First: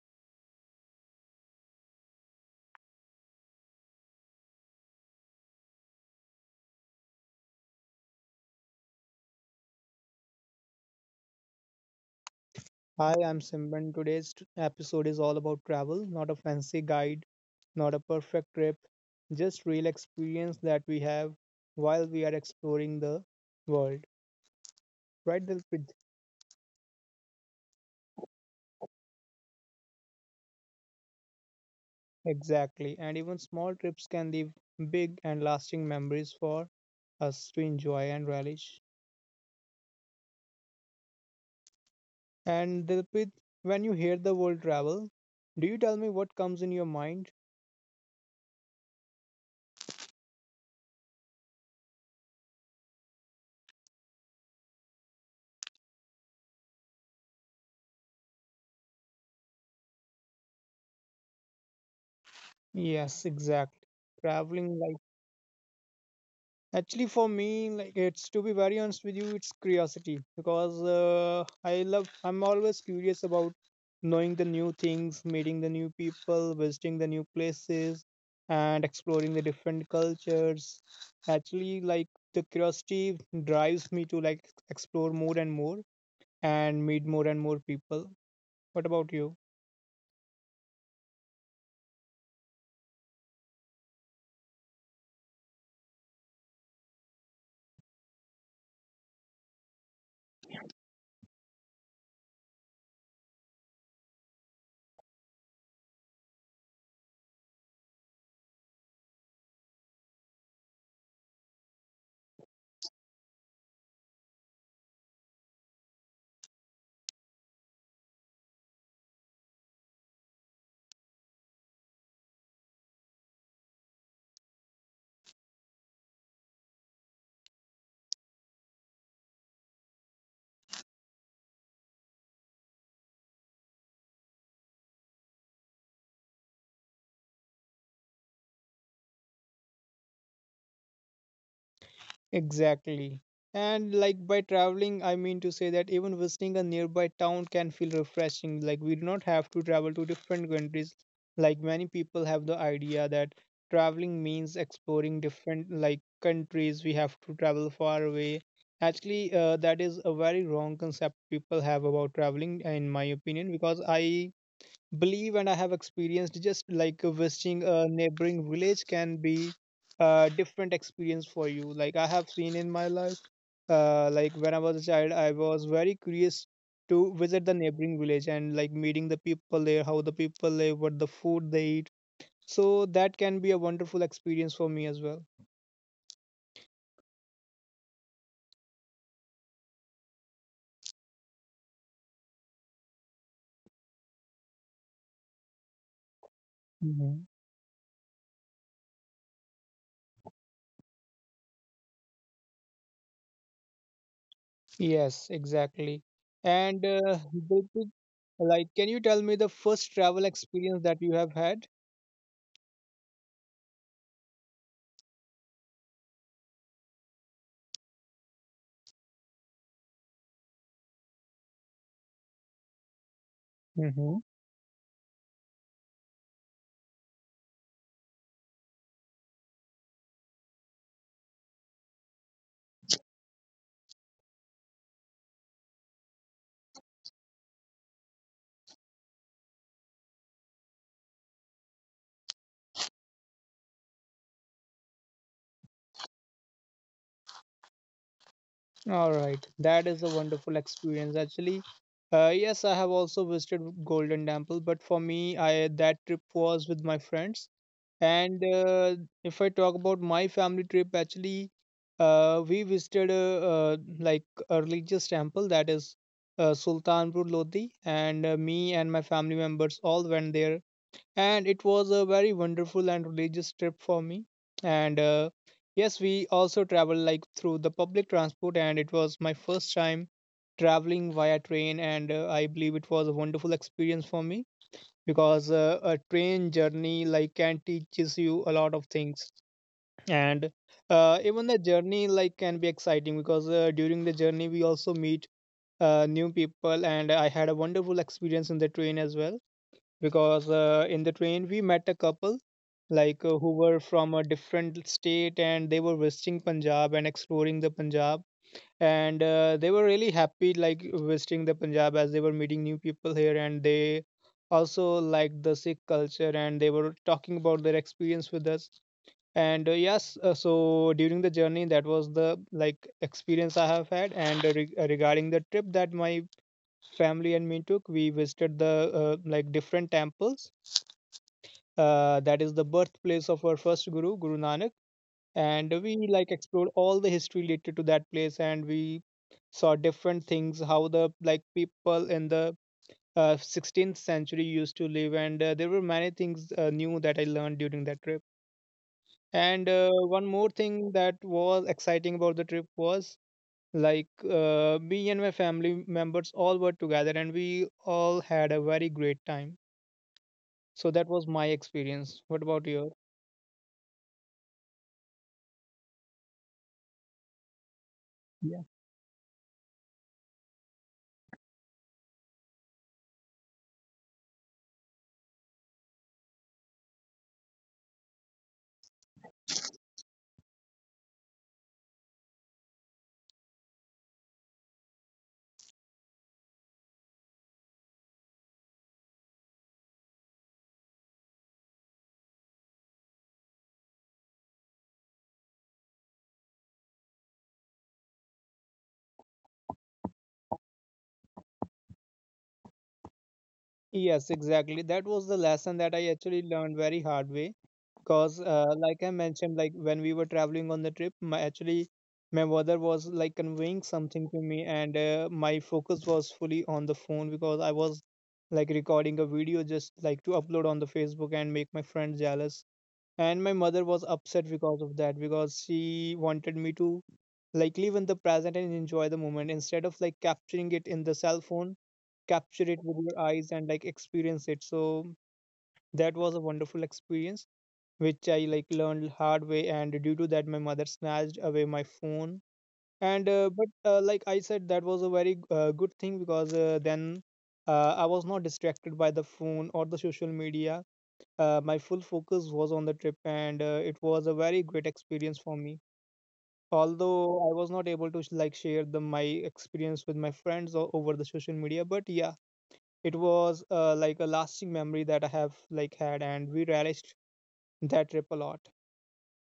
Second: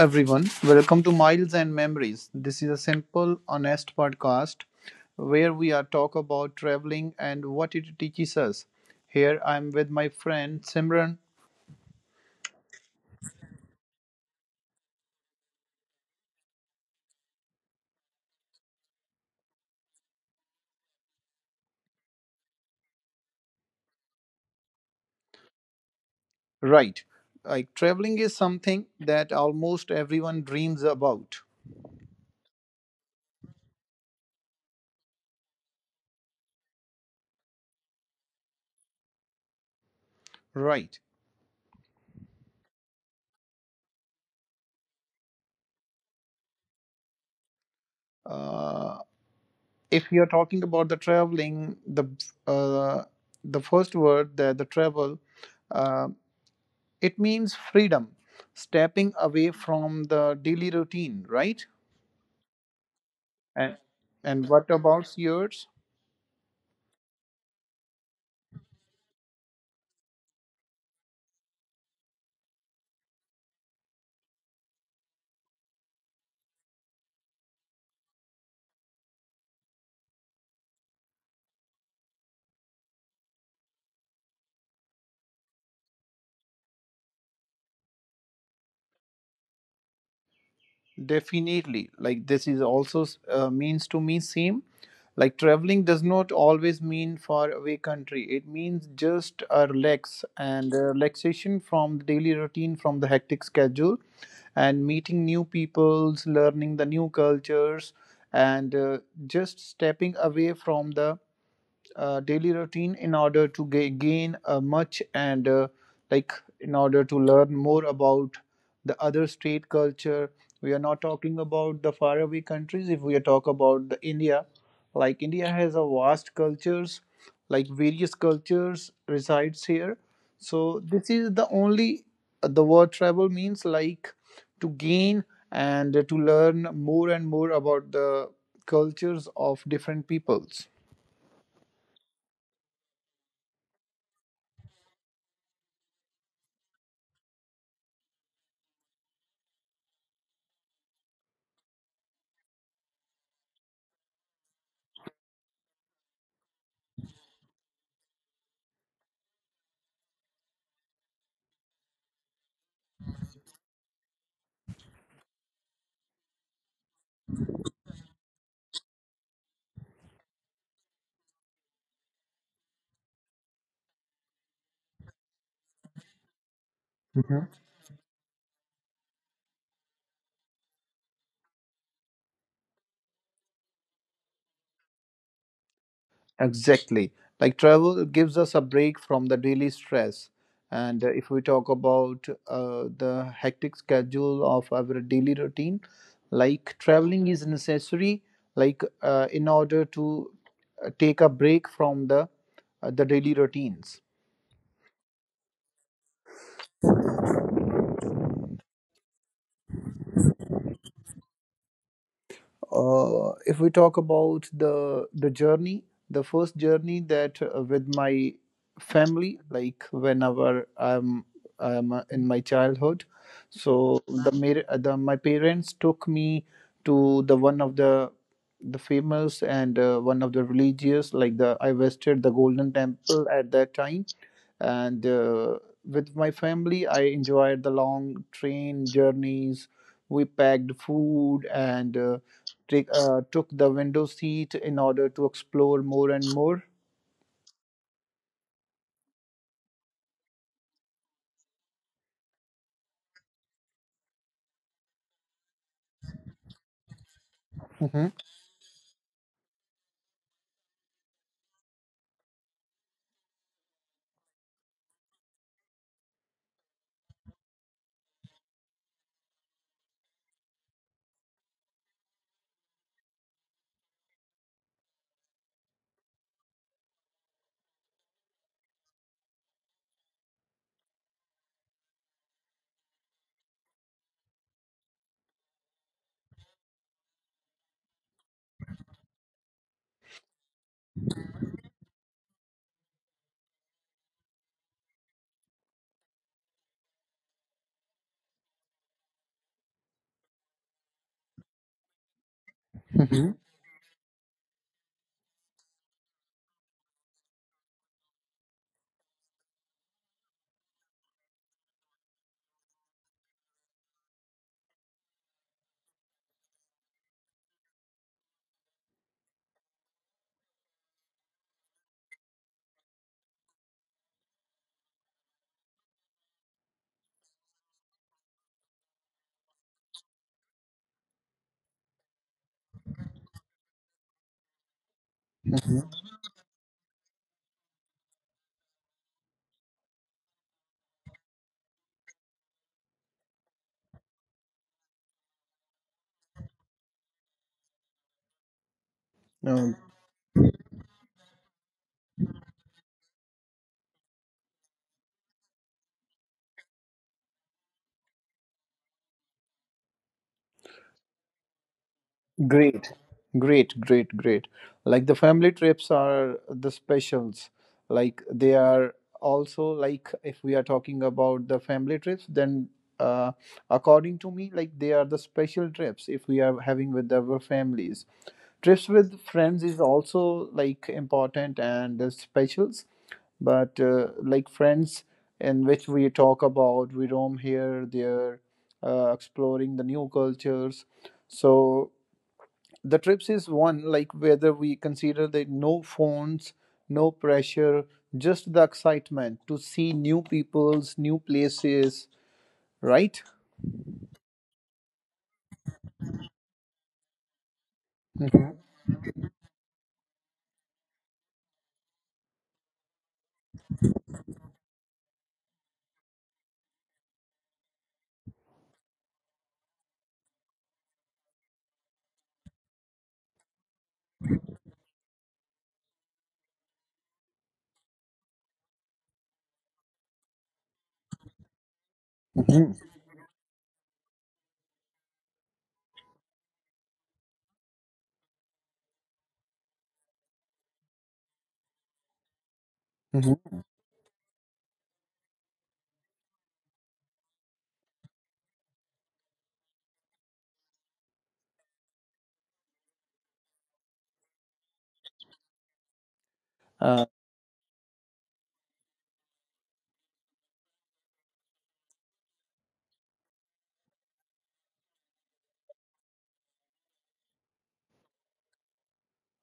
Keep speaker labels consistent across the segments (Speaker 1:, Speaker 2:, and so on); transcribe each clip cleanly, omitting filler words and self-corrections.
Speaker 1: everyone. Welcome to Miles and Memories. This is a simple, honest podcast where we are talk about traveling and what it teaches us. Here, I'm with my friend Simran.
Speaker 2: Hi, I'm Simran. Today's episode is all about travel, not a fancy guide, not a perfect trip, just real experience that we have while we are exploring the world. Right, Dilpit?
Speaker 1: Right, like traveling is something that almost everyone dreams about.
Speaker 2: Exactly. And even small trips can leave big and lasting memories for us to enjoy and relish.
Speaker 1: Right.
Speaker 2: And Dilpit, when you hear the word travel, do you tell me what comes in your mind?
Speaker 1: Uh, if you're talking about the traveling, uh, the first word that the travel, uh, it means freedom, stepping away from the daily routine. Right.
Speaker 2: Yes,
Speaker 1: And
Speaker 2: exactly.
Speaker 1: and what
Speaker 2: Traveling
Speaker 1: about yours?
Speaker 2: actually, for me, like it's to be very honest with you, it's curiosity because I love. I'm always curious about knowing the new things, meeting the new people, visiting the new places, and exploring the different cultures. Actually, like the curiosity drives me to like explore more and more and meet more and more people. What about you?
Speaker 1: Definitely. Like this is also means to me same. Like traveling does not always mean far away country. It means just a relax and a relaxation from the daily routine, from the hectic schedule, and meeting new peoples, learning the new cultures, and just stepping away from the daily routine in order to gain much and like in order to learn more about the other state culture. We are not talking about the faraway countries. If we are talk about the India, like India has a vast cultures, like various cultures resides here. So this is the only, the word travel means like to gain and to learn more and more about the cultures of different peoples.
Speaker 2: Exactly. And like by traveling, I mean to say that even visiting a nearby town can feel refreshing. Like we do not have to travel to different countries. Like many people have the idea that traveling means exploring different like countries. We have to travel far away. Actually, that is a very wrong concept people have about traveling, in my opinion, because I believe and I have experienced just like visiting a neighboring village can be a different experience for you. Like I have seen in my life, like when I was a child, I was very curious to visit the neighboring village and like meeting the people there, how the people live, what the food they eat. So that can be a wonderful experience for me as well.
Speaker 1: Exactly. Like travel gives us a break from the daily stress. And if we talk about the hectic schedule of our daily routine, like traveling
Speaker 2: Mhm.
Speaker 1: is necessary, like in order to take a break from the daily routines.
Speaker 2: Yes, exactly. And Dilpreet, like, can you tell me the first travel experience that you have had?
Speaker 1: If we talk about the journey, the first journey that with my family, like whenever I'm in my childhood, so the my parents took me to the one of the famous and one of the religious, like the I visited the Golden Temple at that time. And with my family I enjoyed the long train journeys. We packed food and took the window seat in order to explore more and more.
Speaker 2: All right, that is a wonderful experience. Actually, yes, I have also visited Golden Temple, but for me, I that trip was with my friends.
Speaker 1: Mhm,
Speaker 2: And if I talk about my family trip, actually, we visited like a religious temple that is Sultanpur Lodi, and me and my family members all went there and it was a very wonderful and religious trip for me and yes, we also traveled like through the public transport, and it was my first time traveling via train, and I believe it was a wonderful experience for me because a train journey like can teaches you a lot of things. And even the journey like can be exciting because during the journey we also meet new people, and I had a wonderful experience in the train as well because in the train we met a couple like
Speaker 1: mhm,
Speaker 2: who were from a different state, and they were visiting Punjab and exploring the Punjab. And they were really happy like visiting the Punjab as they were meeting new people here, and they also liked the Sikh culture, and they were talking about their experience with us. And yes, so during the journey that was the like experience I have had. And regarding the trip that my family and me took, we visited the like different temples that is the birthplace of our first guru, Guru Nanak. And we like explored all the history related to that place, and we saw different things, how the like people in the 16th century used to live, and there were many things new that I learned during that trip. And
Speaker 1: mhm.
Speaker 2: one more thing that was exciting about the trip was like me and my family members all were together, and we all had a very great time. So that was my experience. What about
Speaker 1: Great,
Speaker 2: yours?
Speaker 1: great, great, great. Like the family trips are the specials. Like they are also, like if we are talking about the family trips, then uh, according to me, like they are the special trips if we are having with our families. Trips with friends is also like important and the specials, but like friends in which we talk about we roam here, there, exploring the new cultures. So the trips is one, like whether we consider that no phones, no pressure, just the excitement to see new peoples, new places, right?
Speaker 2: Yes, exactly. That was the lesson that I actually learned very hard way. Because,
Speaker 1: Mhm.
Speaker 2: like I mentioned, like when we were traveling on the trip, my mother was like conveying something to me, and my focus was fully on the phone because I was like recording a video just like to upload on the Facebook and make my friend jealous. And my mother was upset because of that because she wanted me to like live in the present and enjoy the moment instead of like capturing it in the cell phone, capture
Speaker 1: Mhm.
Speaker 2: it with your eyes and like experience it. So that was a wonderful experience, which I like learned hard way. And due to that, my mother snatched away my phone. And uh,
Speaker 1: Mhm.
Speaker 2: but uh, like I said, that was a very good thing because then I was not distracted by the phone or the social media. My full focus was on the trip, and it was a very great experience for me. Although I was not able to like share the my experience with my friends or over the social media, but yeah, it was like a lasting memory that I have like had, and we relished that trip a lot.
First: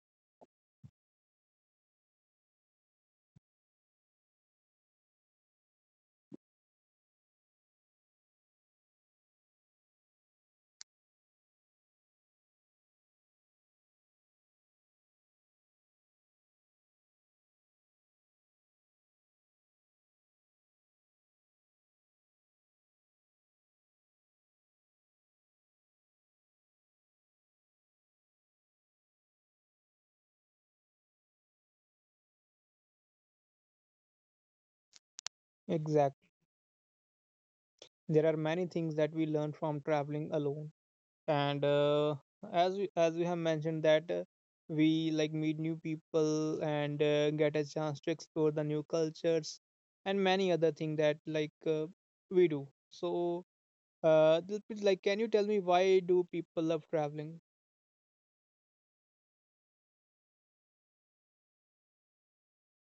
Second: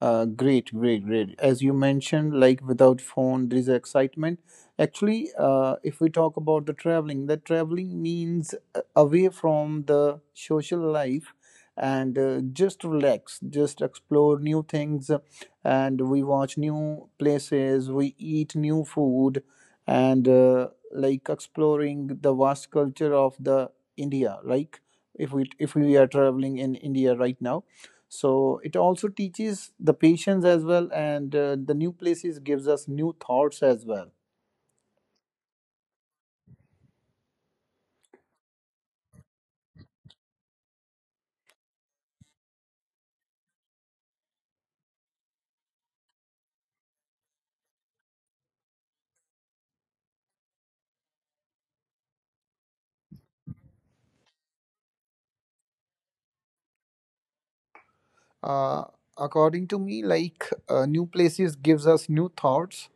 Speaker 1: Great, great, great. As you mentioned, like without phone, there is excitement. Actually, if we talk about the traveling means away from the social life, and just relax, just explore new things, and we watch new places, we eat new food, and like exploring the vast culture of the India. Like if we are traveling in India right now, so it also teaches the patience as well, and the new places gives us new thoughts as well.
Speaker 2: Exactly. There are many things that we learn from traveling alone. And as we have mentioned that we like meet new people, and get a chance to explore the new cultures and many other things that like we do. So like can you tell me why do people love traveling?
Speaker 1: uh, According to me, like new places gives us new thoughts.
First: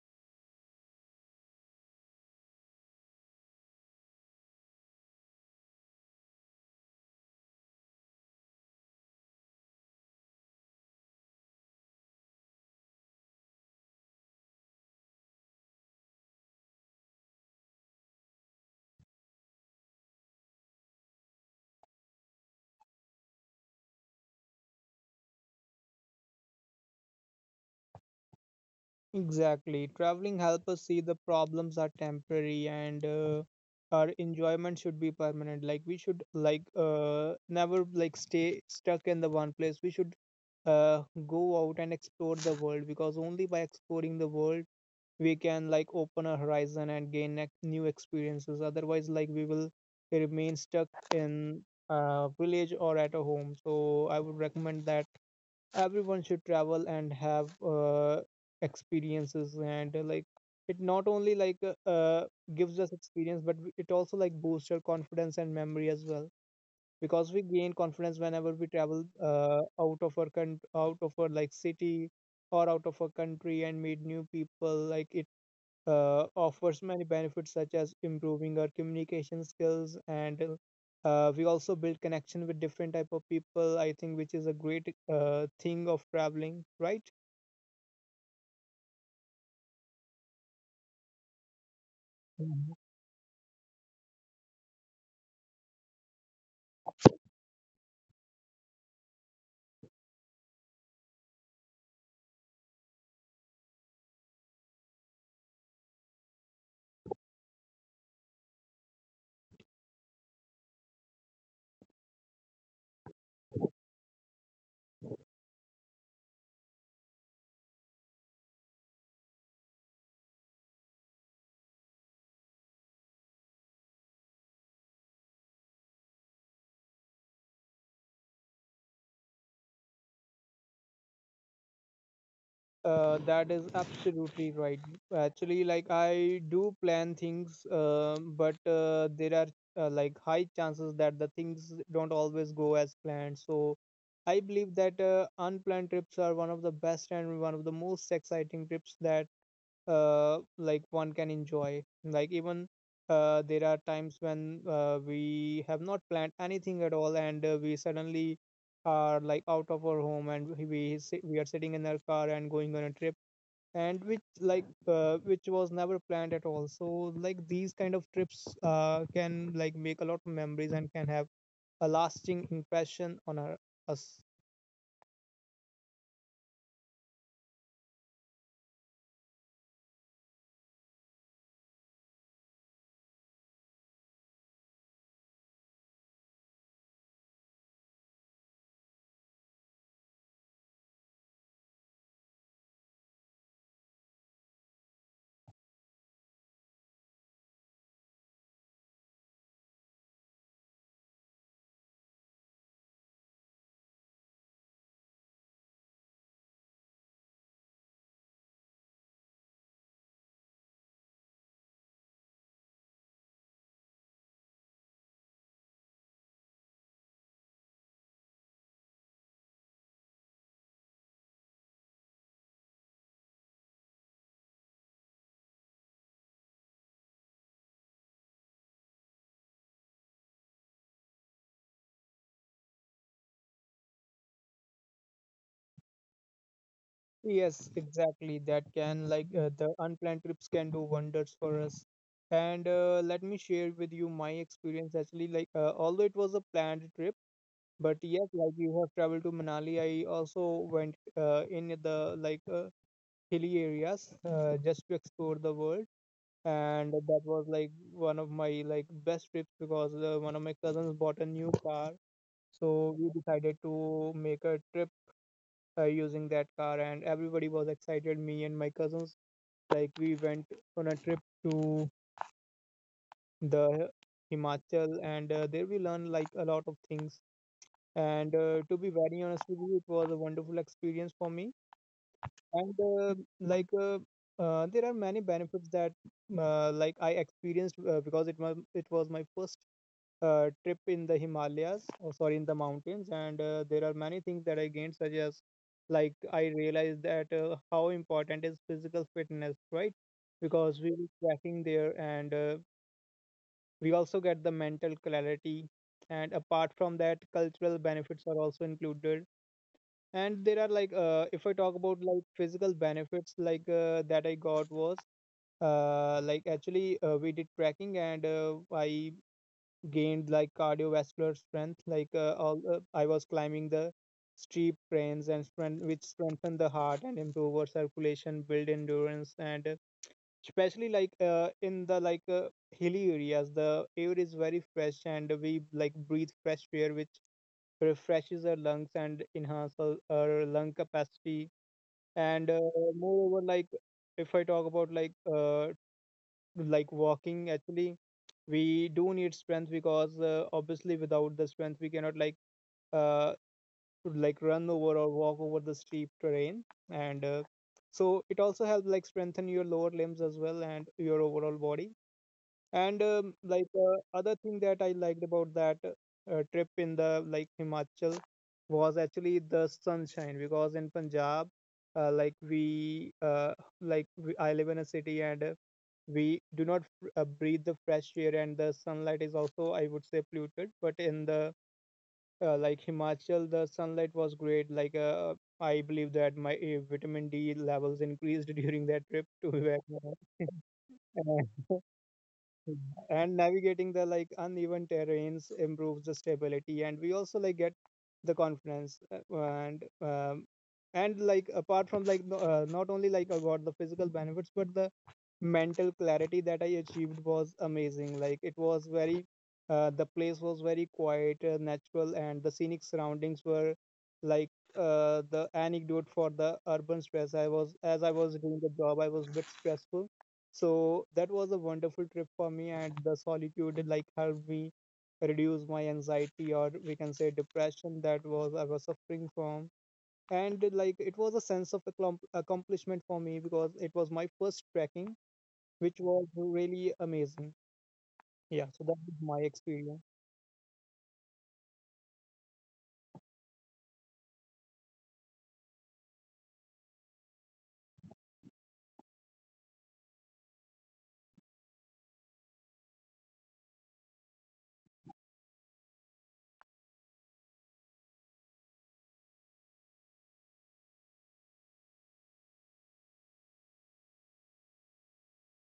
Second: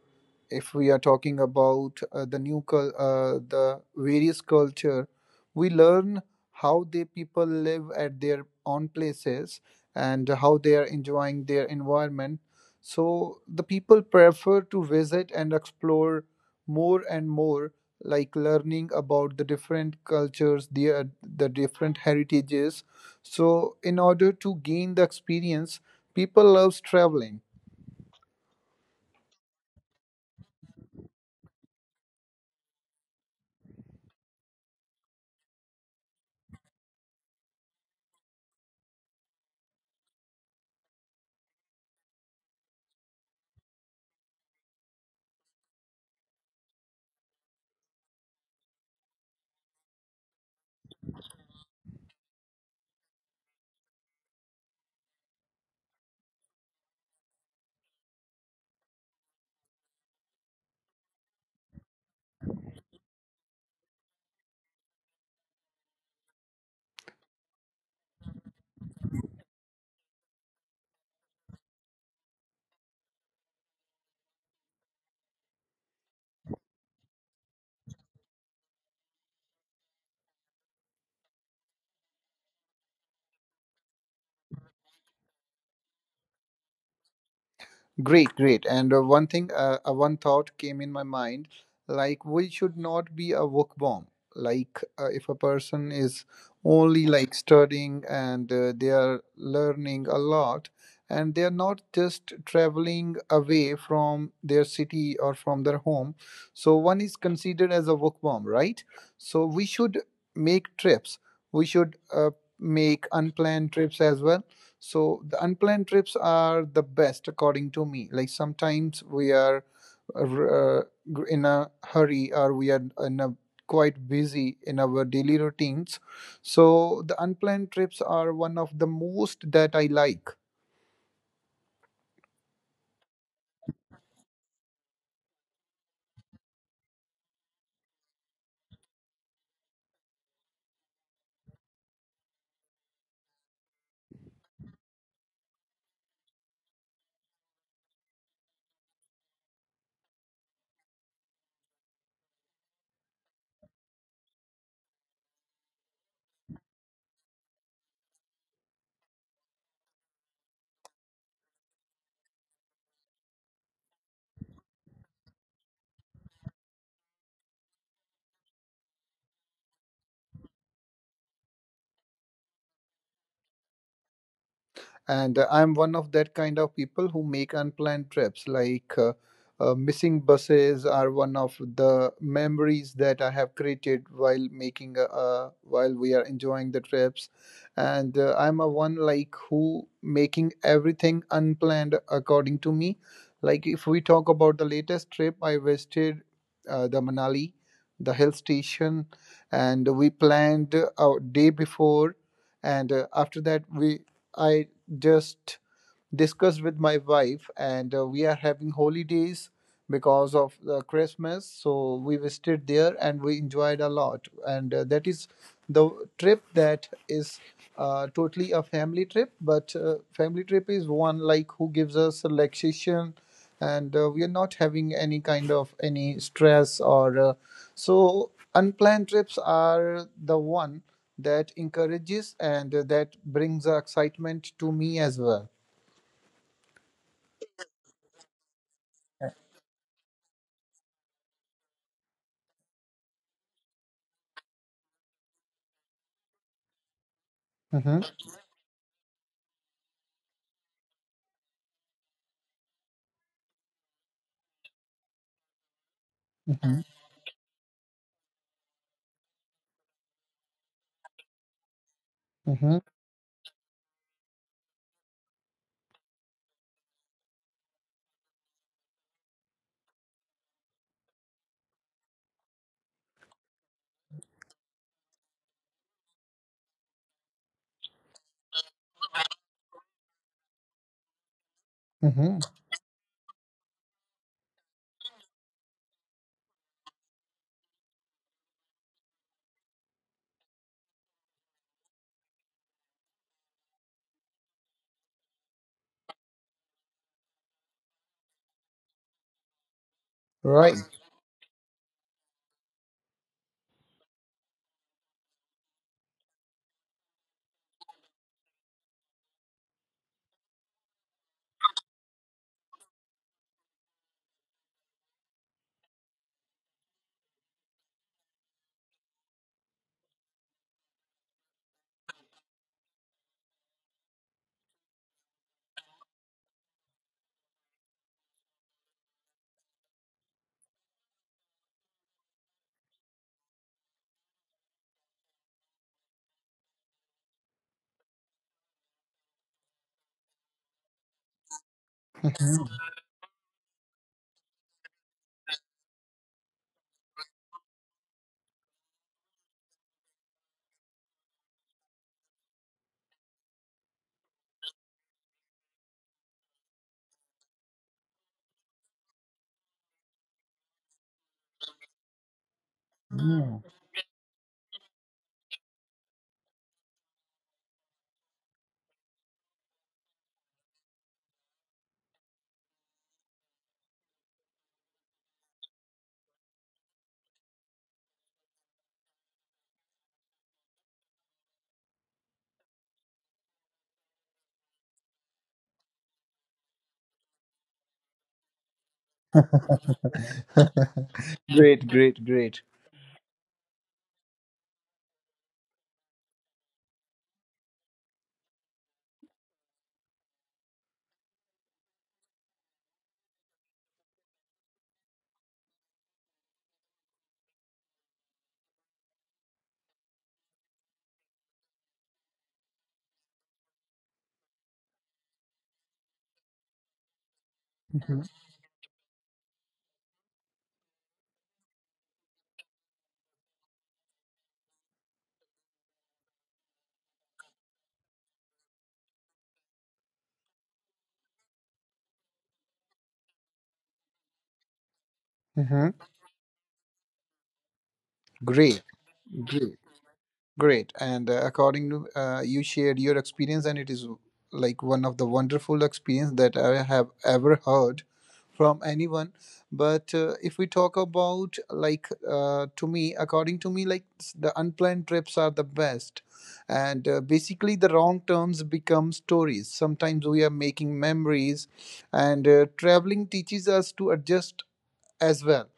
Speaker 1: If we are talking about the various culture, we learn how the people live at their own places and how they are enjoying their environment. So the people prefer to visit and explore more and more, like learning about the different cultures, the different heritages. So in order to gain the experience, people loves traveling.
Speaker 2: Exactly. Traveling helps us see the problems are temporary, and our enjoyment should be permanent. Like we should like never like stay stuck in the one place. We should go out and explore the world because only by exploring the world we can like open our horizon and gain new experiences. Otherwise, like we will remain stuck in a village or at a home. So I would recommend that everyone should travel and have experiences, and like it not only gives us experience, but it also like boosts our confidence and memory as well because we gain confidence whenever we travel out of our country, out of our like city or out of our country, and meet new people. Like it offers many benefits such as improving our communication skills, and we also build connection with different type of people, I think, which is a great thing of traveling, right?
Speaker 1: Great, great. And one thought came in my mind, like we
Speaker 2: Mhm.
Speaker 1: should not be a work bomb. Like if a person is only like studying, and they are learning a lot, and they are not just traveling away from their city or from their home, so one is considered as a work bomb, right? So we should make trips. We should make unplanned trips as well. So the unplanned trips are the best, according to me. Like sometimes we are uh, in a hurry, or we are in a quite busy in our daily routines. So the unplanned trips are one of the most that I like.
Speaker 2: That is absolutely right. Actually, like I do plan things, but there are like high chances that the things don't always go as planned. So I believe that unplanned trips are one of the best and one of the most exciting trips that like one can enjoy. Like even there are times when we have not planned anything at all, and we suddenly are like out of our home, and we are sitting in our car and going on a trip, and which like which was never planned at all. So like these kind of trips can like make a lot of memories and can have a lasting impression on us.
Speaker 1: And I'm one of that kind of people who make unplanned trips. Like missing buses are one of the memories that I have created while making a, while we are enjoying the trips. And I'm a one like who making everything unplanned according to me. Like if we talk about the latest trip I visited, the Manali, the hill station, and we planned a day before. And after that we, I just discussed with my wife, and we are having holidays because of the Christmas. So we visited there and we enjoyed a lot. And that is the trip that is totally a family trip. But family trip is one like who gives us relaxation, and we are not having any kind of any stress or so unplanned trips are the one that encourages and that brings excitement to me as well.
Speaker 2: Yes, exactly. That can, like, the unplanned trips can do wonders for us. And let me share with you my experience actually. Like, although it was a planned trip, but
Speaker 1: Mhm.
Speaker 2: yes, like you have traveled to Manali, I also went in the like hilly areas just to explore the world.
Speaker 1: Mm-hmm.
Speaker 2: And that was like one of my like best trips because one of my cousins bought a new car,
Speaker 1: Mm-hmm.
Speaker 2: so we decided to make a trip using that car, and everybody was excited. Me and my cousins, like we went on a trip to the Himachal, and there we learned like a lot of things. And to be very honest with you, it was a wonderful experience for me.
Speaker 1: Mm-hmm.
Speaker 2: And like uh, there are many benefits that like I experienced because it was my first trip in the Himalayas, or sorry, in the mountains, and there are many things that I gained, such as like I realized that how important is physical fitness, right?
Speaker 1: Right.
Speaker 2: Because we were trekking there, and we also get the mental clarity, and apart from that, cultural benefits are also included. And there are like, if I talk about like physical benefits, that I got was like actually we did trekking, and I gained like cardiovascular strength like all I was climbing the steep trains and strength, which strengthen the heart and improve our circulation build endurance and especially like in the like hilly areas the air is very fresh and we like breathe fresh air which refreshes our lungs and enhance our lung capacity and
Speaker 1: Mhm.
Speaker 2: moreover, like if I talk about like walking, actually we do need strength because obviously without the strength we cannot uh like run over or walk over the steep terrain, and so it also helps like strengthen your lower limbs as well and your overall body. And
Speaker 1: Yeah.
Speaker 2: other thing that I liked about that trip in the like Himachal was actually the sunshine, because in Punjab, uh, like we uh, like I live in a city, and we do not breathe the fresh air and the sunlight is also, I would say, polluted. But in the like Himachal, the sunlight was great. I believe that my vitamin D levels increased during that trip to where
Speaker 1: Great, great, great.
Speaker 2: and navigating the like uneven terrains improves the stability, and we also like get the confidence, and like apart from like not only like about the physical benefits but the mental clarity that I achieved was amazing. Like it was very, the place was very quiet, natural, and the scenic surroundings were like the anecdote for the urban stress. I was, as I
Speaker 1: Mm-hmm.
Speaker 2: was doing the job, I was a bit stressful, so that was a wonderful trip for me, and the solitude like helped me reduce my anxiety, or we can say depression, that was I was suffering from. And like it was a sense of accomplishment for me because it was my first trekking, which
Speaker 1: Mm-hmm.
Speaker 2: was really amazing. Yeah,
Speaker 1: Great,
Speaker 2: so that was my
Speaker 1: great.
Speaker 2: experience.
Speaker 1: Great. And according to, you shared your experience, and it is like one of the wonderful experience that I have ever heard from anyone. But if we talk about like to me, according to me, like the unplanned trips are the best. And basically the wrong terms become stories. Sometimes we are making memories, and traveling teaches us to adjust as well.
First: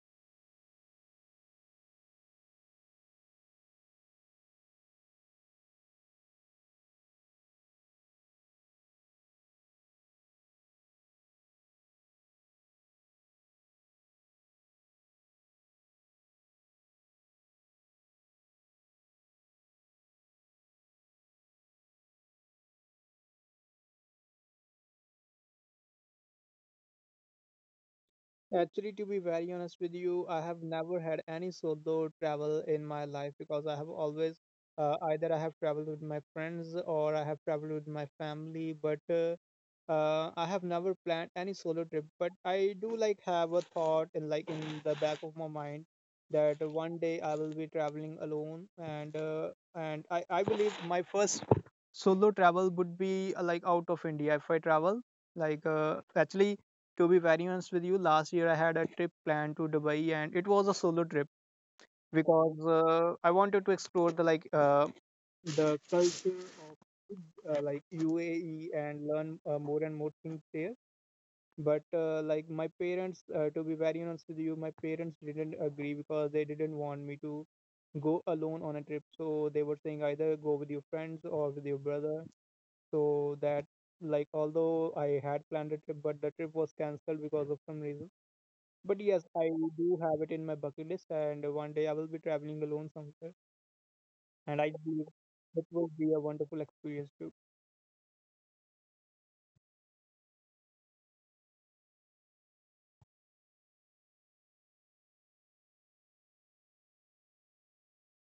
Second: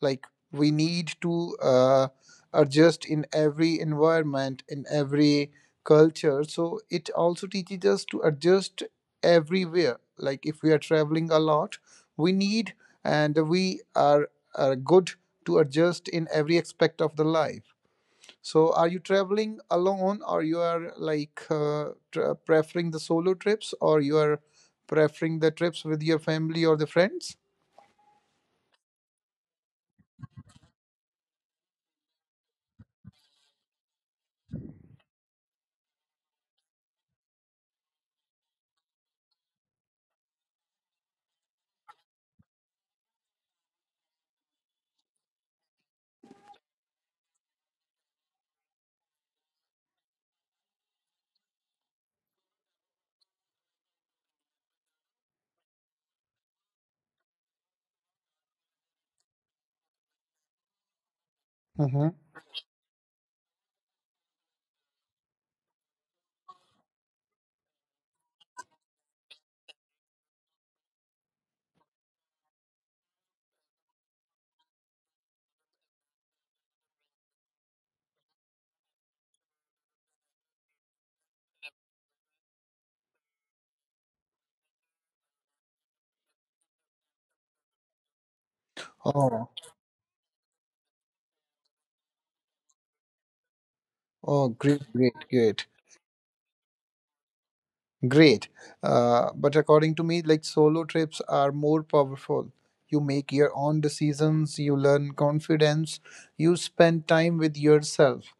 Speaker 1: Like we need to adjust in every environment, in every culture. So it also teaches us to adjust everywhere. Like if we are traveling a lot, we need, and we are good to adjust in every aspect of the life. So are you traveling alone, or you are like preferring the solo trips, or you are preferring the trips with your family or the friends?
Speaker 2: Actually, to be very honest with you, I have never had any solo travel in my life because I have always, either I have traveled with my friends or I have traveled with my family, but I have never planned any solo trip. But I do like have a thought in like in the back of my mind that one day I will be traveling alone, and I believe my first solo travel would be like out of India, if I travel. Actually, to be very honest with you, last year I had a trip planned to Dubai, and it was a solo trip
Speaker 1: Mm-hmm.
Speaker 2: because I wanted to explore the the culture of like UAE, and learn more and more things there. But like my parents, to be very honest with you, my parents didn't agree because they didn't want me to go alone on a trip. So they were saying either go with your friends or with your brother. So that, like, although I had planned a trip, but the trip was cancelled because of some reason. But yes,
Speaker 1: Oh,
Speaker 2: I do have it in my bucket list, and one day I will be traveling alone somewhere,
Speaker 1: oh,
Speaker 2: and I
Speaker 1: great,
Speaker 2: believe
Speaker 1: great, great.
Speaker 2: it will be a wonderful experience too.
Speaker 1: Great. But according to me, like solo trips are more powerful. You make your own decisions, you learn confidence, you spend time with yourself.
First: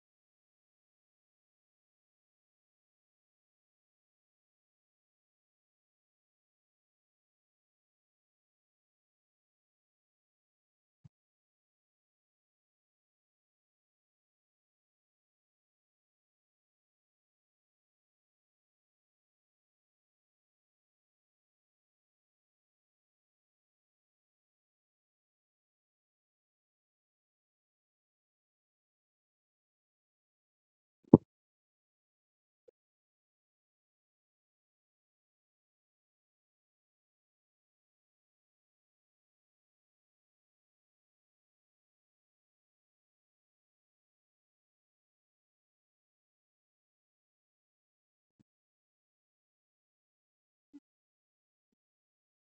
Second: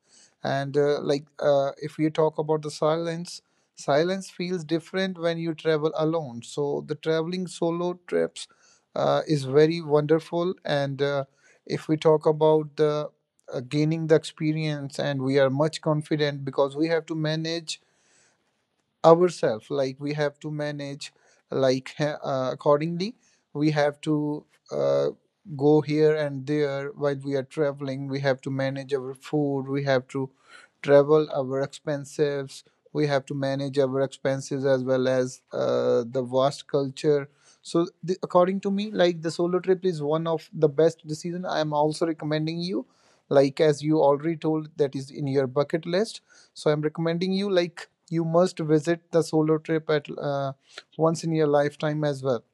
Speaker 1: And if we talk about the silence, silence feels different when you travel alone. So the traveling solo trips is very wonderful. And if we talk about the gaining the experience, and we are much confident because we have to manage ourselves, like we have to manage like accordingly we have to uh, go here and there. While we are traveling, we have to manage our food, we have to travel our expenses, we have to manage our expenses, as well as the vast culture. So the, according to me, like the solo trip is one of the best decision. I am also recommending you, like as you already told that is in your bucket list. So I'm recommending you, like you must visit the solo trip at once in your lifetime as well.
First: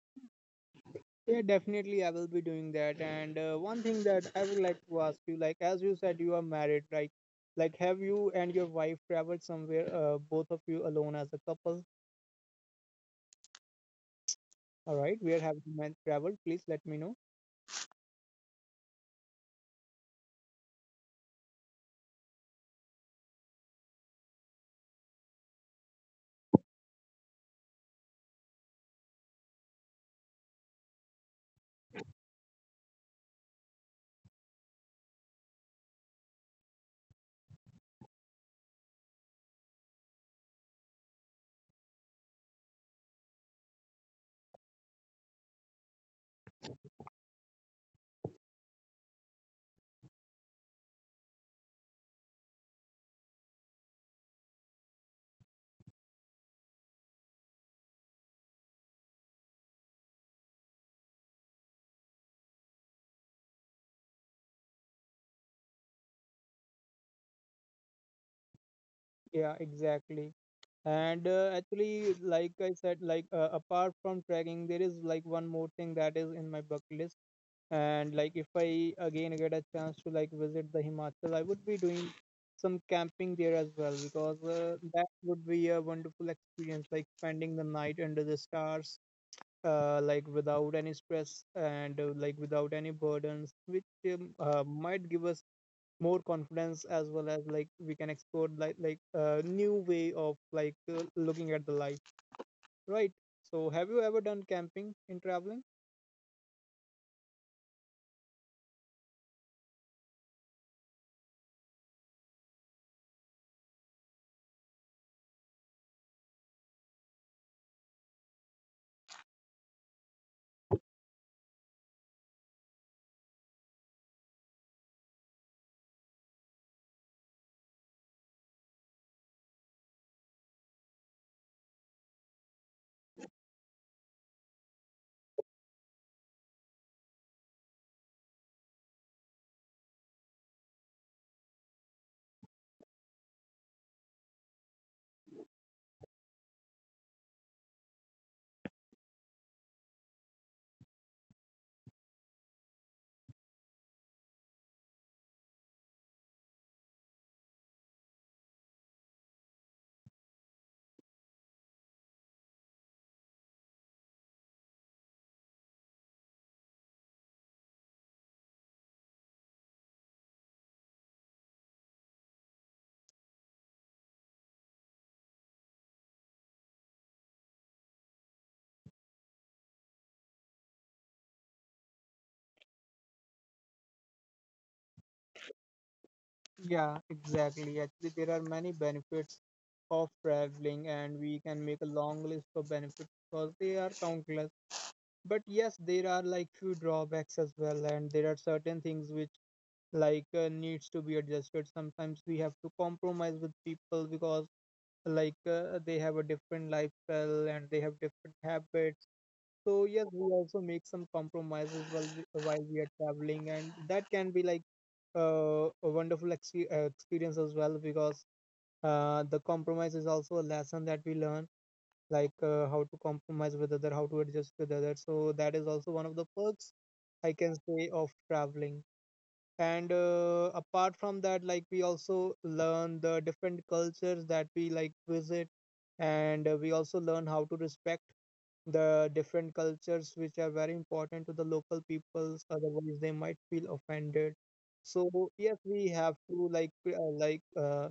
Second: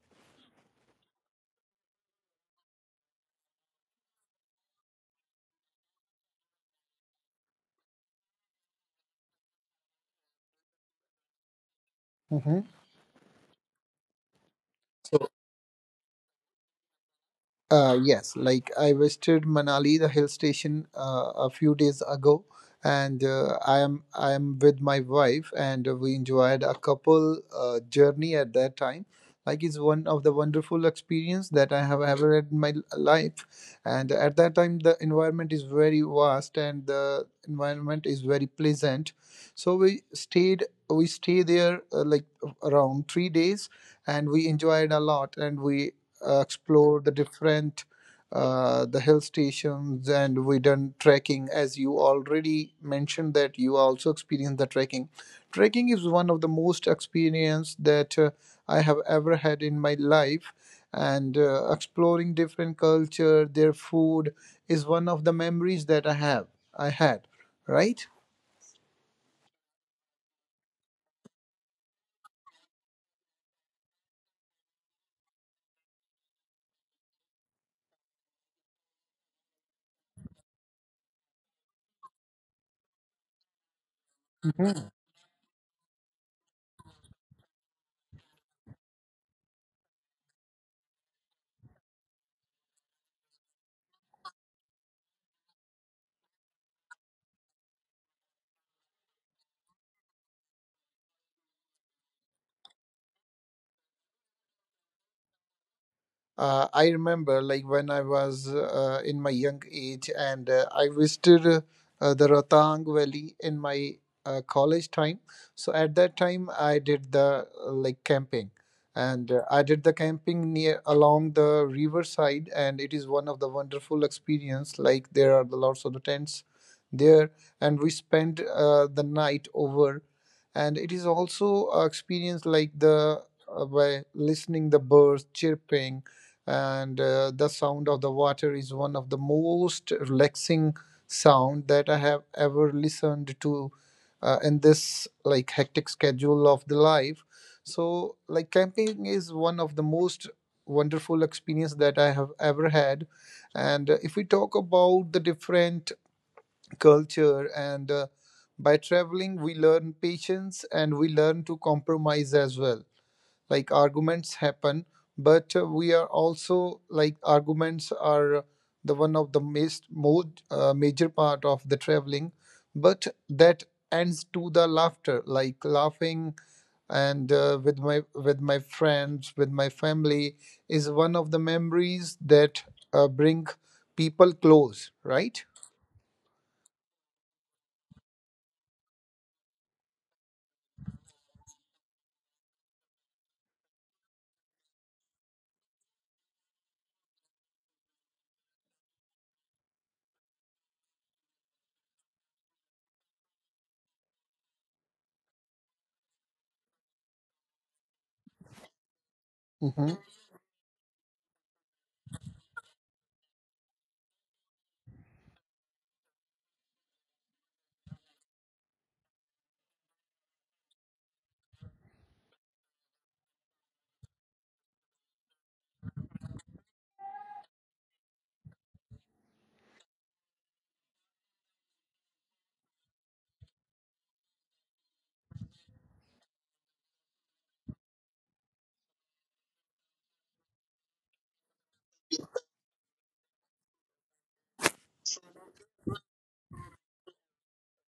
Speaker 2: So, yeah, definitely I will be doing that. And one thing that I would like to ask you, like as you said, you are married, right? Like, have you and your wife traveled somewhere, both of you alone as a couple?
Speaker 1: Mhm.
Speaker 2: All right, where have you men traveled? Please let me know.
Speaker 1: Yes, like I visited Manali, the hill station, a few days ago, and I am with my wife, and we enjoyed a couple journey at that time. Like it's one of the wonderful experience that I have ever had in my life, and at that time the environment is very vast and the environment is very pleasant. So we stay there like around 3 days, and we enjoyed a lot, and we explored the different the hill stations. And we done trekking, as you already mentioned that you also experienced the trekking. Trekking is one of the most experience that I have ever had in my life. And exploring different culture, their food, is one of the memories that I had, right?
Speaker 2: Yeah, exactly. And actually, like I said, apart from trekking, there is like one more thing that is in my bucket list, and like if I again get a chance to like visit the Himachal, I would be doing some camping there as well, because that would be a wonderful experience, like spending the night under the stars, like without any stress and like without any burdens, which might give us more confidence, as well as like we can explore like a new way of looking at the life, right? So have you ever done camping in traveling?
Speaker 1: I remember, like when I was in my young age, and I visited the Rotang Valley in my college time. So at that time, I did the like camping, and I did the camping near along the riverside, and it is one of the wonderful experience. Like there are the lots of the tents there, and we spent the night over, and it is also experience like the by listening the birds chirping and the sound of the water is one of the most relaxing sound that I have ever listened to in this like hectic schedule of the life. So like camping is one of the most wonderful experience that I have ever had. And if we talk about the different culture and by traveling, we learn patience and we learn to compromise as well. Like arguments happen, but we are also like arguments are the one of the most major part of the traveling, but that ends to the laughter, like laughing and with my friends, with my family is one of the memories that bring people close, right?
Speaker 2: Yeah, exactly. Actually, there are many benefits of traveling, and we can make a long list of benefits because they are countless. But yes, there are like few drawbacks as well, and there are certain things which needs to be adjusted. Sometimes we have to compromise with people because they have a different lifestyle and they have different habits. So
Speaker 1: Hmm.
Speaker 2: yes, we also make some compromises while we are traveling, and that can be like a wonderful experience as well, because the compromise is also a lesson that we learn, like how to compromise with other, how to adjust with other. So that is also one of the perks, I can say, of traveling. And apart from that, like we also learn the different cultures that we like visit, and we also learn how to respect the different cultures, which are very important to the local peoples, otherwise they might feel offended. So yes, we have to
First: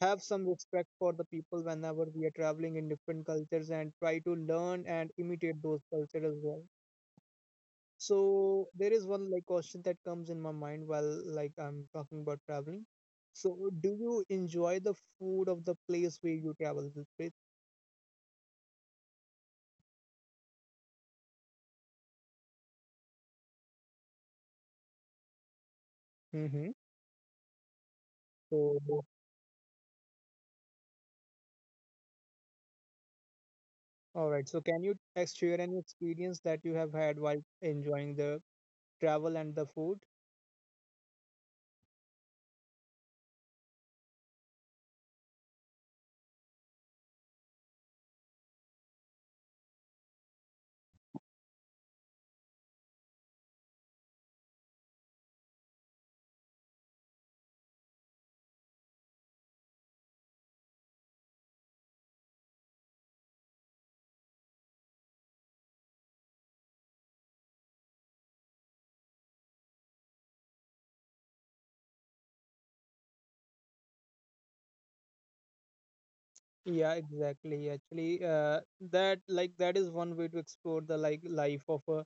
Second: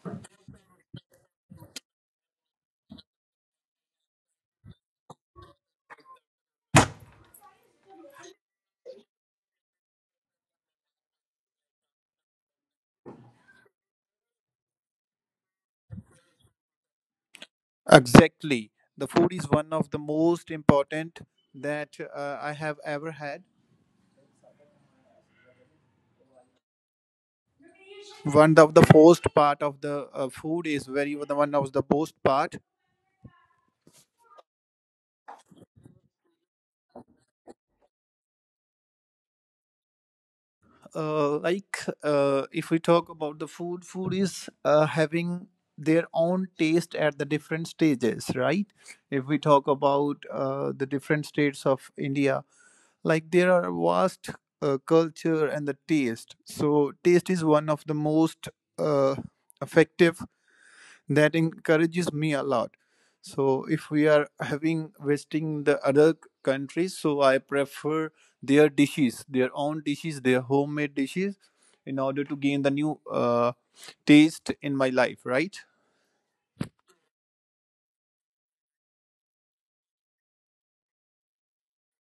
Speaker 2: have some respect for the people whenever we are traveling in different cultures, and try to learn and imitate those cultures as well. So there is one like question that comes in my mind while like I'm talking about traveling. So do you enjoy the food of the place where you travel this?
Speaker 1: Exactly. The food is one of the most important that I have ever had.
Speaker 2: Mm-hmm.
Speaker 1: One of the
Speaker 2: So
Speaker 1: first part of the food is very the one of the most part.
Speaker 2: all right. So, can you share any experience that you have had while enjoying the travel and the food?
Speaker 1: Like if we talk about the food, is having their own taste at the different stages, right? If we talk about the different states of India, like there are vast culture and the taste, so taste is one of the most uh, effective that encourages me a lot. So if we are having wasting the other c- countries, so I prefer their dishes, their own dishes, their homemade dishes in order to gain the new taste in my life, right?
Speaker 2: Yeah, exactly. Actually, that like that is one way to explore the like life of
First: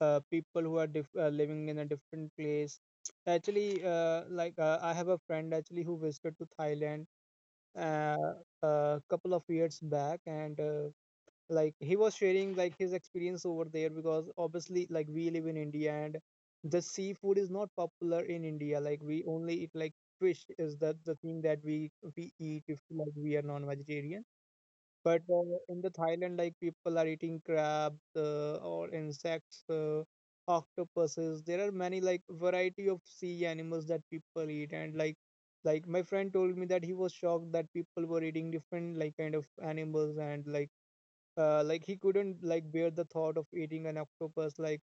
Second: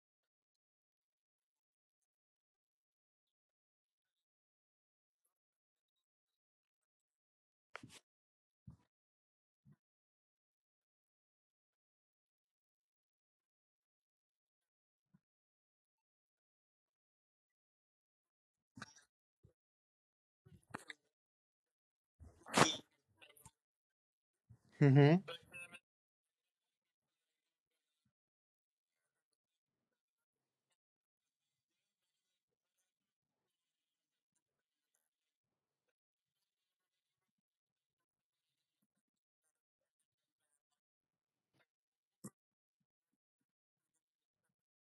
Speaker 2: people who are diff living in a different place. Actually, I have a friend actually who visited to Thailand uh, a couple of years back, and like he was sharing like his experience over there, because obviously like we live in India and the seafood is not popular in India. Like we only eat like fish is the thing that we eat if like we are non-vegetarian.
Speaker 1: Hmm.
Speaker 2: But in the Thailand, like people are eating crabs, or insects, octopuses. There are many like variety of sea animals that people eat, and like my friend told me that he was shocked that people were eating different like kind of animals, and like he couldn't like bear the thought of eating an octopus, like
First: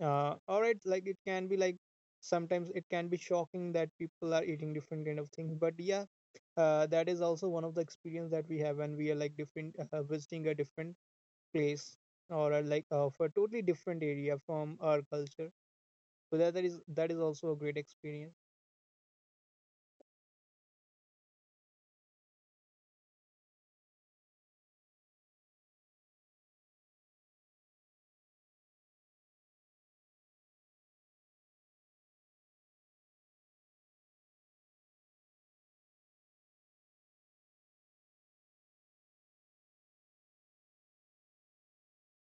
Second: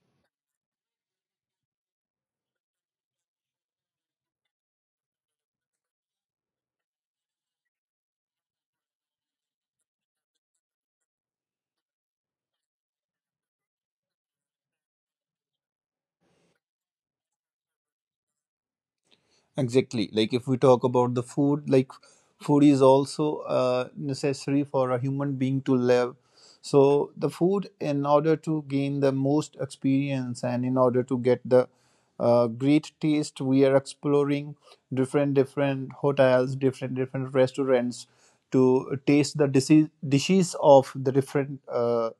Speaker 2: all right, like it can be like, sometimes it can be shocking that people are eating different kind of things. But yeah, that is also one of the experience that we have when we are like different visiting a different place, or for a totally different area from our culture. So that is, that is also a great experience.
Speaker 1: Exactly. Like if we talk about the food, like food is also necessary for a human being to live. So the food, in order to gain the most experience and in order to get the great taste, we are exploring different different hotels, different different restaurants to taste the dise- dishes of the different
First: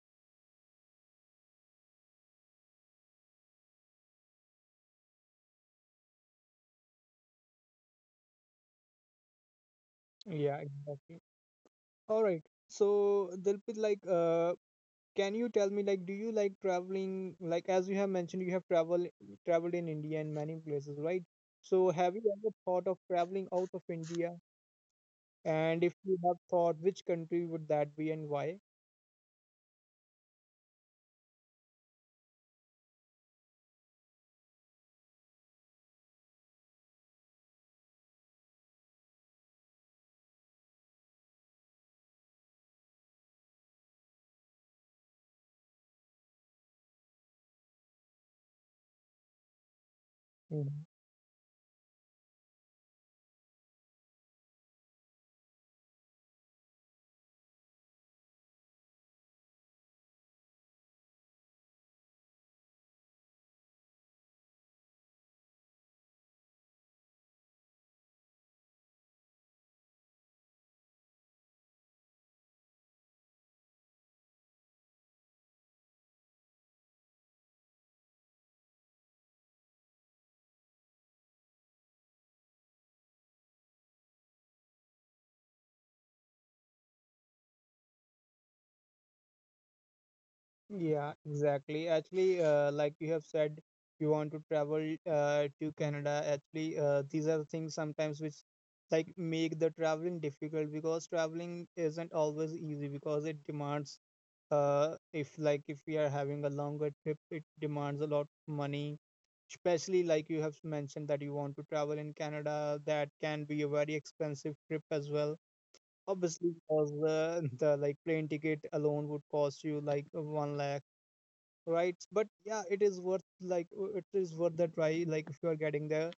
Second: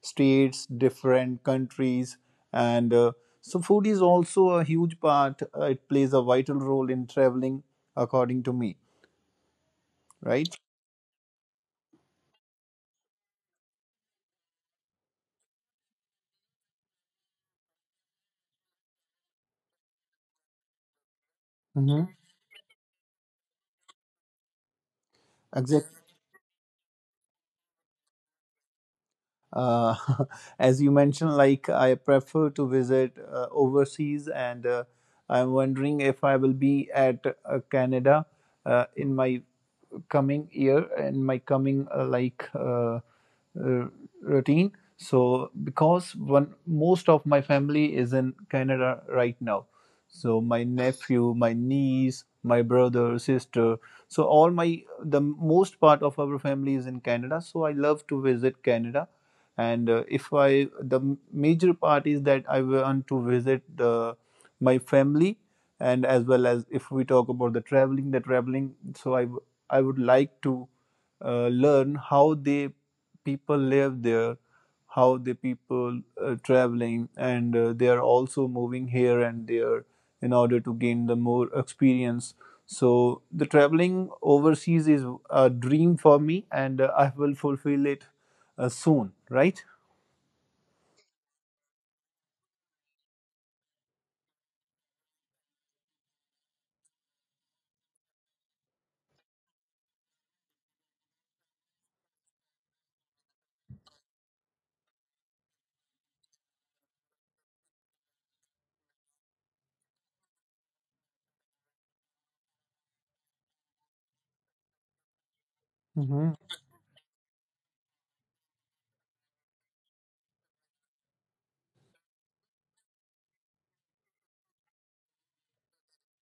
Speaker 1: states, different countries, and so food is also a huge part. It plays a vital role in traveling, according to me, right?
Speaker 2: Yeah, exactly. All right. So Dilpit, can you tell me, like do you like traveling, like as you have mentioned you have traveled in India and many places, right? So have you ever thought of traveling out of India, and
Speaker 1: Mm-hmm.
Speaker 2: if you have thought, which country would that be, and why?
Speaker 1: uh, as you mentioned, like I prefer to visit overseas, and I'm wondering if I will be at Canada in my coming year, in my coming uh, routine. So because one most of my family is in Canada right now, so my
Speaker 2: Mhm.
Speaker 1: nephew, my niece, my brother, sister, so all my the most part of our family is in Canada, so I love to visit Canada. And if I the major part is that I want to visit the, my family, and as well as if we talk about the traveling, the traveling, so I would like to learn how they people live there, how the people traveling and they are also moving here and there in order to gain the more experience. So the traveling overseas is a dream for me, and I will fulfill it soon, right?
Speaker 2: Yeah, exactly. Actually, like you have said, you want to travel to Canada. Actually, these are the things sometimes which like make the traveling difficult, because traveling isn't always easy, because it demands, if like if we are having a longer trip, it demands a lot of money, especially like you have mentioned that you want to travel in Canada, that can be a very expensive trip as well,
Speaker 1: Mhm.
Speaker 2: obviously, because the like plane ticket alone would cost you like one lakh, right? But yeah, it is worth, it is worth the try, like if you are getting the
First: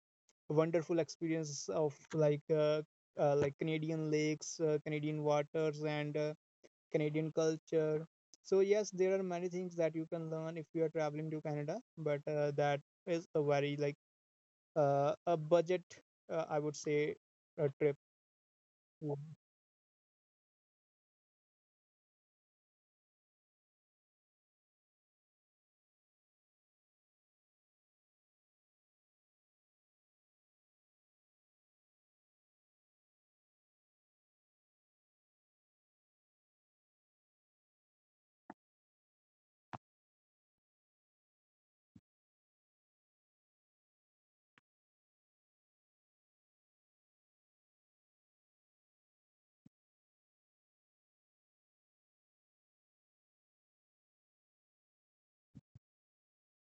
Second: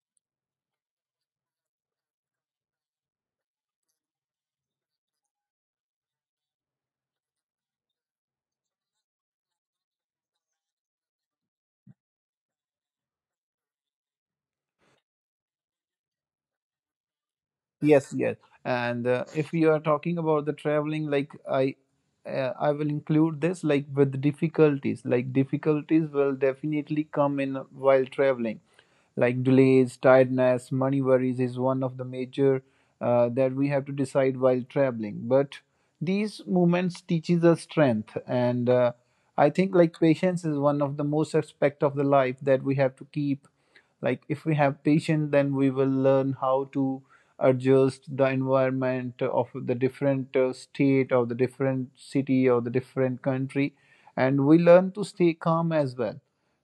Speaker 2: wonderful experience of like Canadian lakes, Canadian waters, and Canadian culture. So yes, there are many things that you can learn if you are traveling to Canada, but that is a very like a budget, I would say, a trip.
Speaker 1: Yes, yes. And
Speaker 2: Yeah.
Speaker 1: uh, if you are talking about the traveling, like I I will include this like with difficulties. Like difficulties will definitely come in while traveling. Like delays, tiredness, money worries is one of the major that we have to decide while traveling. But these moments teaches us strength, and I think like patience is one of the most aspect of the life that we have to keep. Like if we have patience, then we will learn how to adjust the environment of the different state or the different city or the different country, and we learn to stay calm as well.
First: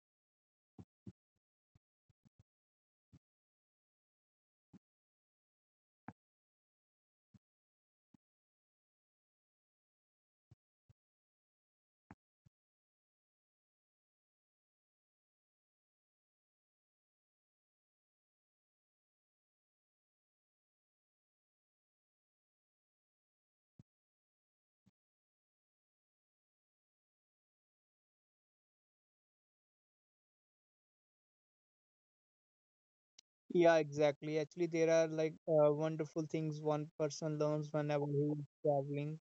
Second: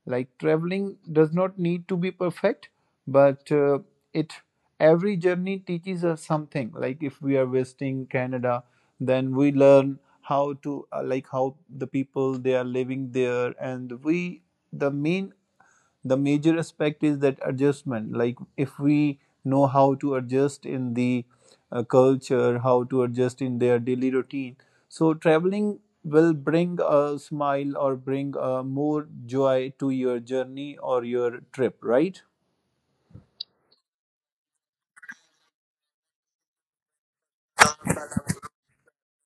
Speaker 1: Like traveling does not need to be perfect, but it every journey teaches us something. Like if we are visiting Canada, then we learn how to like how the people they are living there, and we the main the major aspect is that adjustment. Like if we know how to adjust in the culture, how to adjust in their daily routine, so traveling will bring a smile or bring more joy to your journey or your trip, right?
Speaker 2: Yeah, exactly. Actually, there are like wonderful things one person learns whenever he is traveling.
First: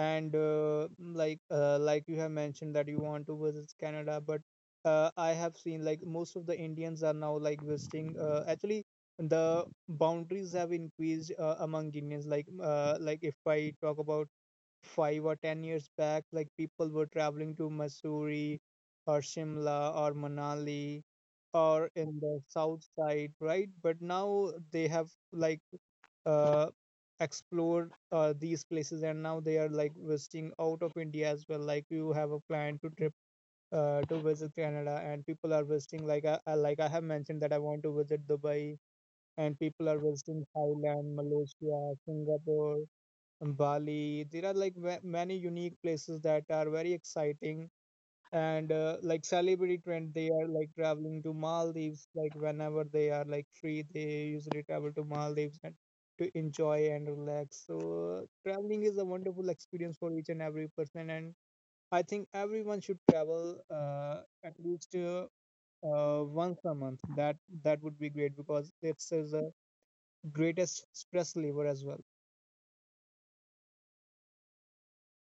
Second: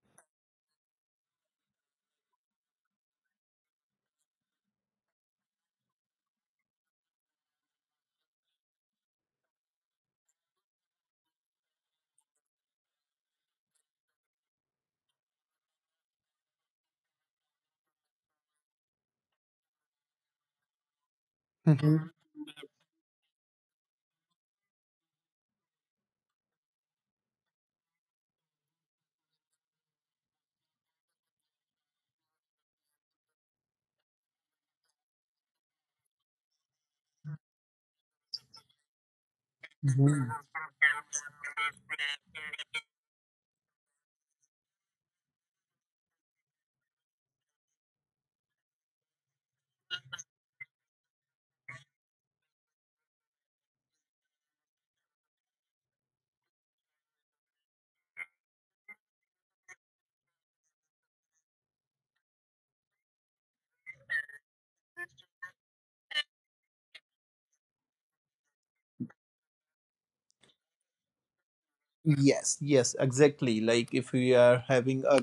Speaker 2: And like you have mentioned that you want to visit Canada, but I have seen like most of the Indians are now like visiting, actually the boundaries have increased among Indians, like if I talk about 5 or 10 years back, like people were traveling to Missouri or Shimla or Manali, or in the south side, right? But now they have like uh, explored these places, and now they are like visiting out of India as well. Like you have a plan to trip to visit Canada, and people are visiting, like I have mentioned that I want to visit Dubai, and people are
Speaker 1: Mhm.
Speaker 2: visiting Thailand, Malaysia, Singapore, and Bali. There are like many unique places that are very exciting, and like celebrity trend, they are like traveling to Maldives, like whenever they are like free, they usually travel to Maldives and to enjoy and relax. So traveling is a wonderful experience for each and every person, and I think everyone should travel at least once a month, that would be great, because it's is the greatest stress reliever as well.
Speaker 1: Yes, yes, exactly. Like if we are having a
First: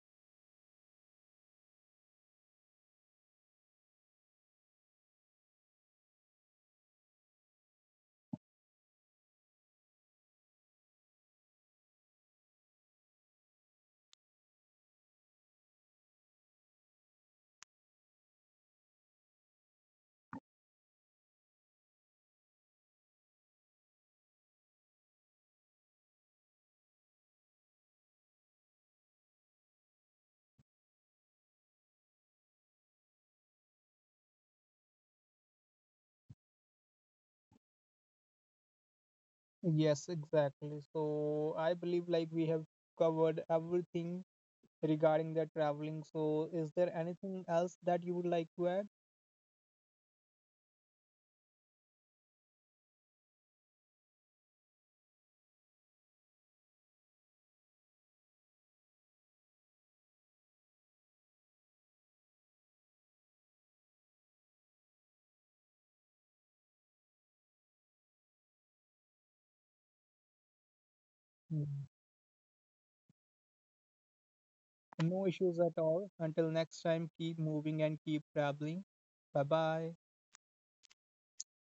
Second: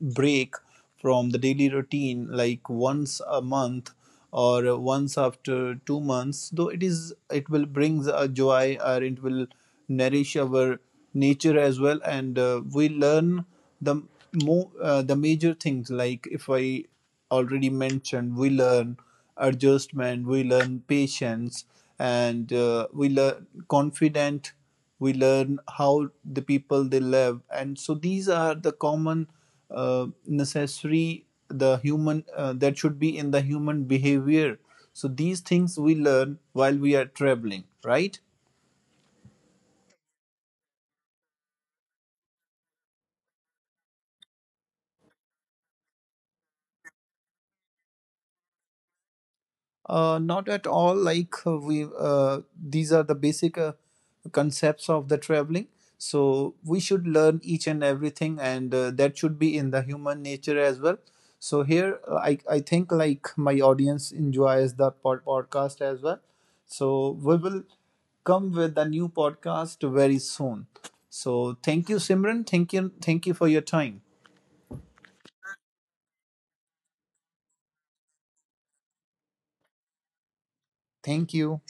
Speaker 1: break from the daily routine, like once a month or once after 2 months, though it is, it will brings a joy or it will nourish our nature as well, and we learn the more the major things. Like if I already mentioned, we learn adjustment, we learn patience, and we learn confident, we learn how the people they live, and so these are the common necessary the human that should be in the human behavior. So these things we learn while we are traveling, right?
Speaker 2: Yes, exactly. So I believe like we have covered everything regarding their traveling. So, is there anything else that you would like to add?
Speaker 1: Not at all. Like we, these are the basic concepts of the traveling. So we should learn each and everything, and that should be in the human nature as well. So here, I think like my audience enjoys the pod- podcast as well. So we will come with a new podcast very soon. So
Speaker 2: Mm.
Speaker 1: thank you, Simran. Thank you for your time.
Speaker 2: No issues at all. Until next time, keep moving and keep traveling. Bye bye.
Speaker 1: Thank you.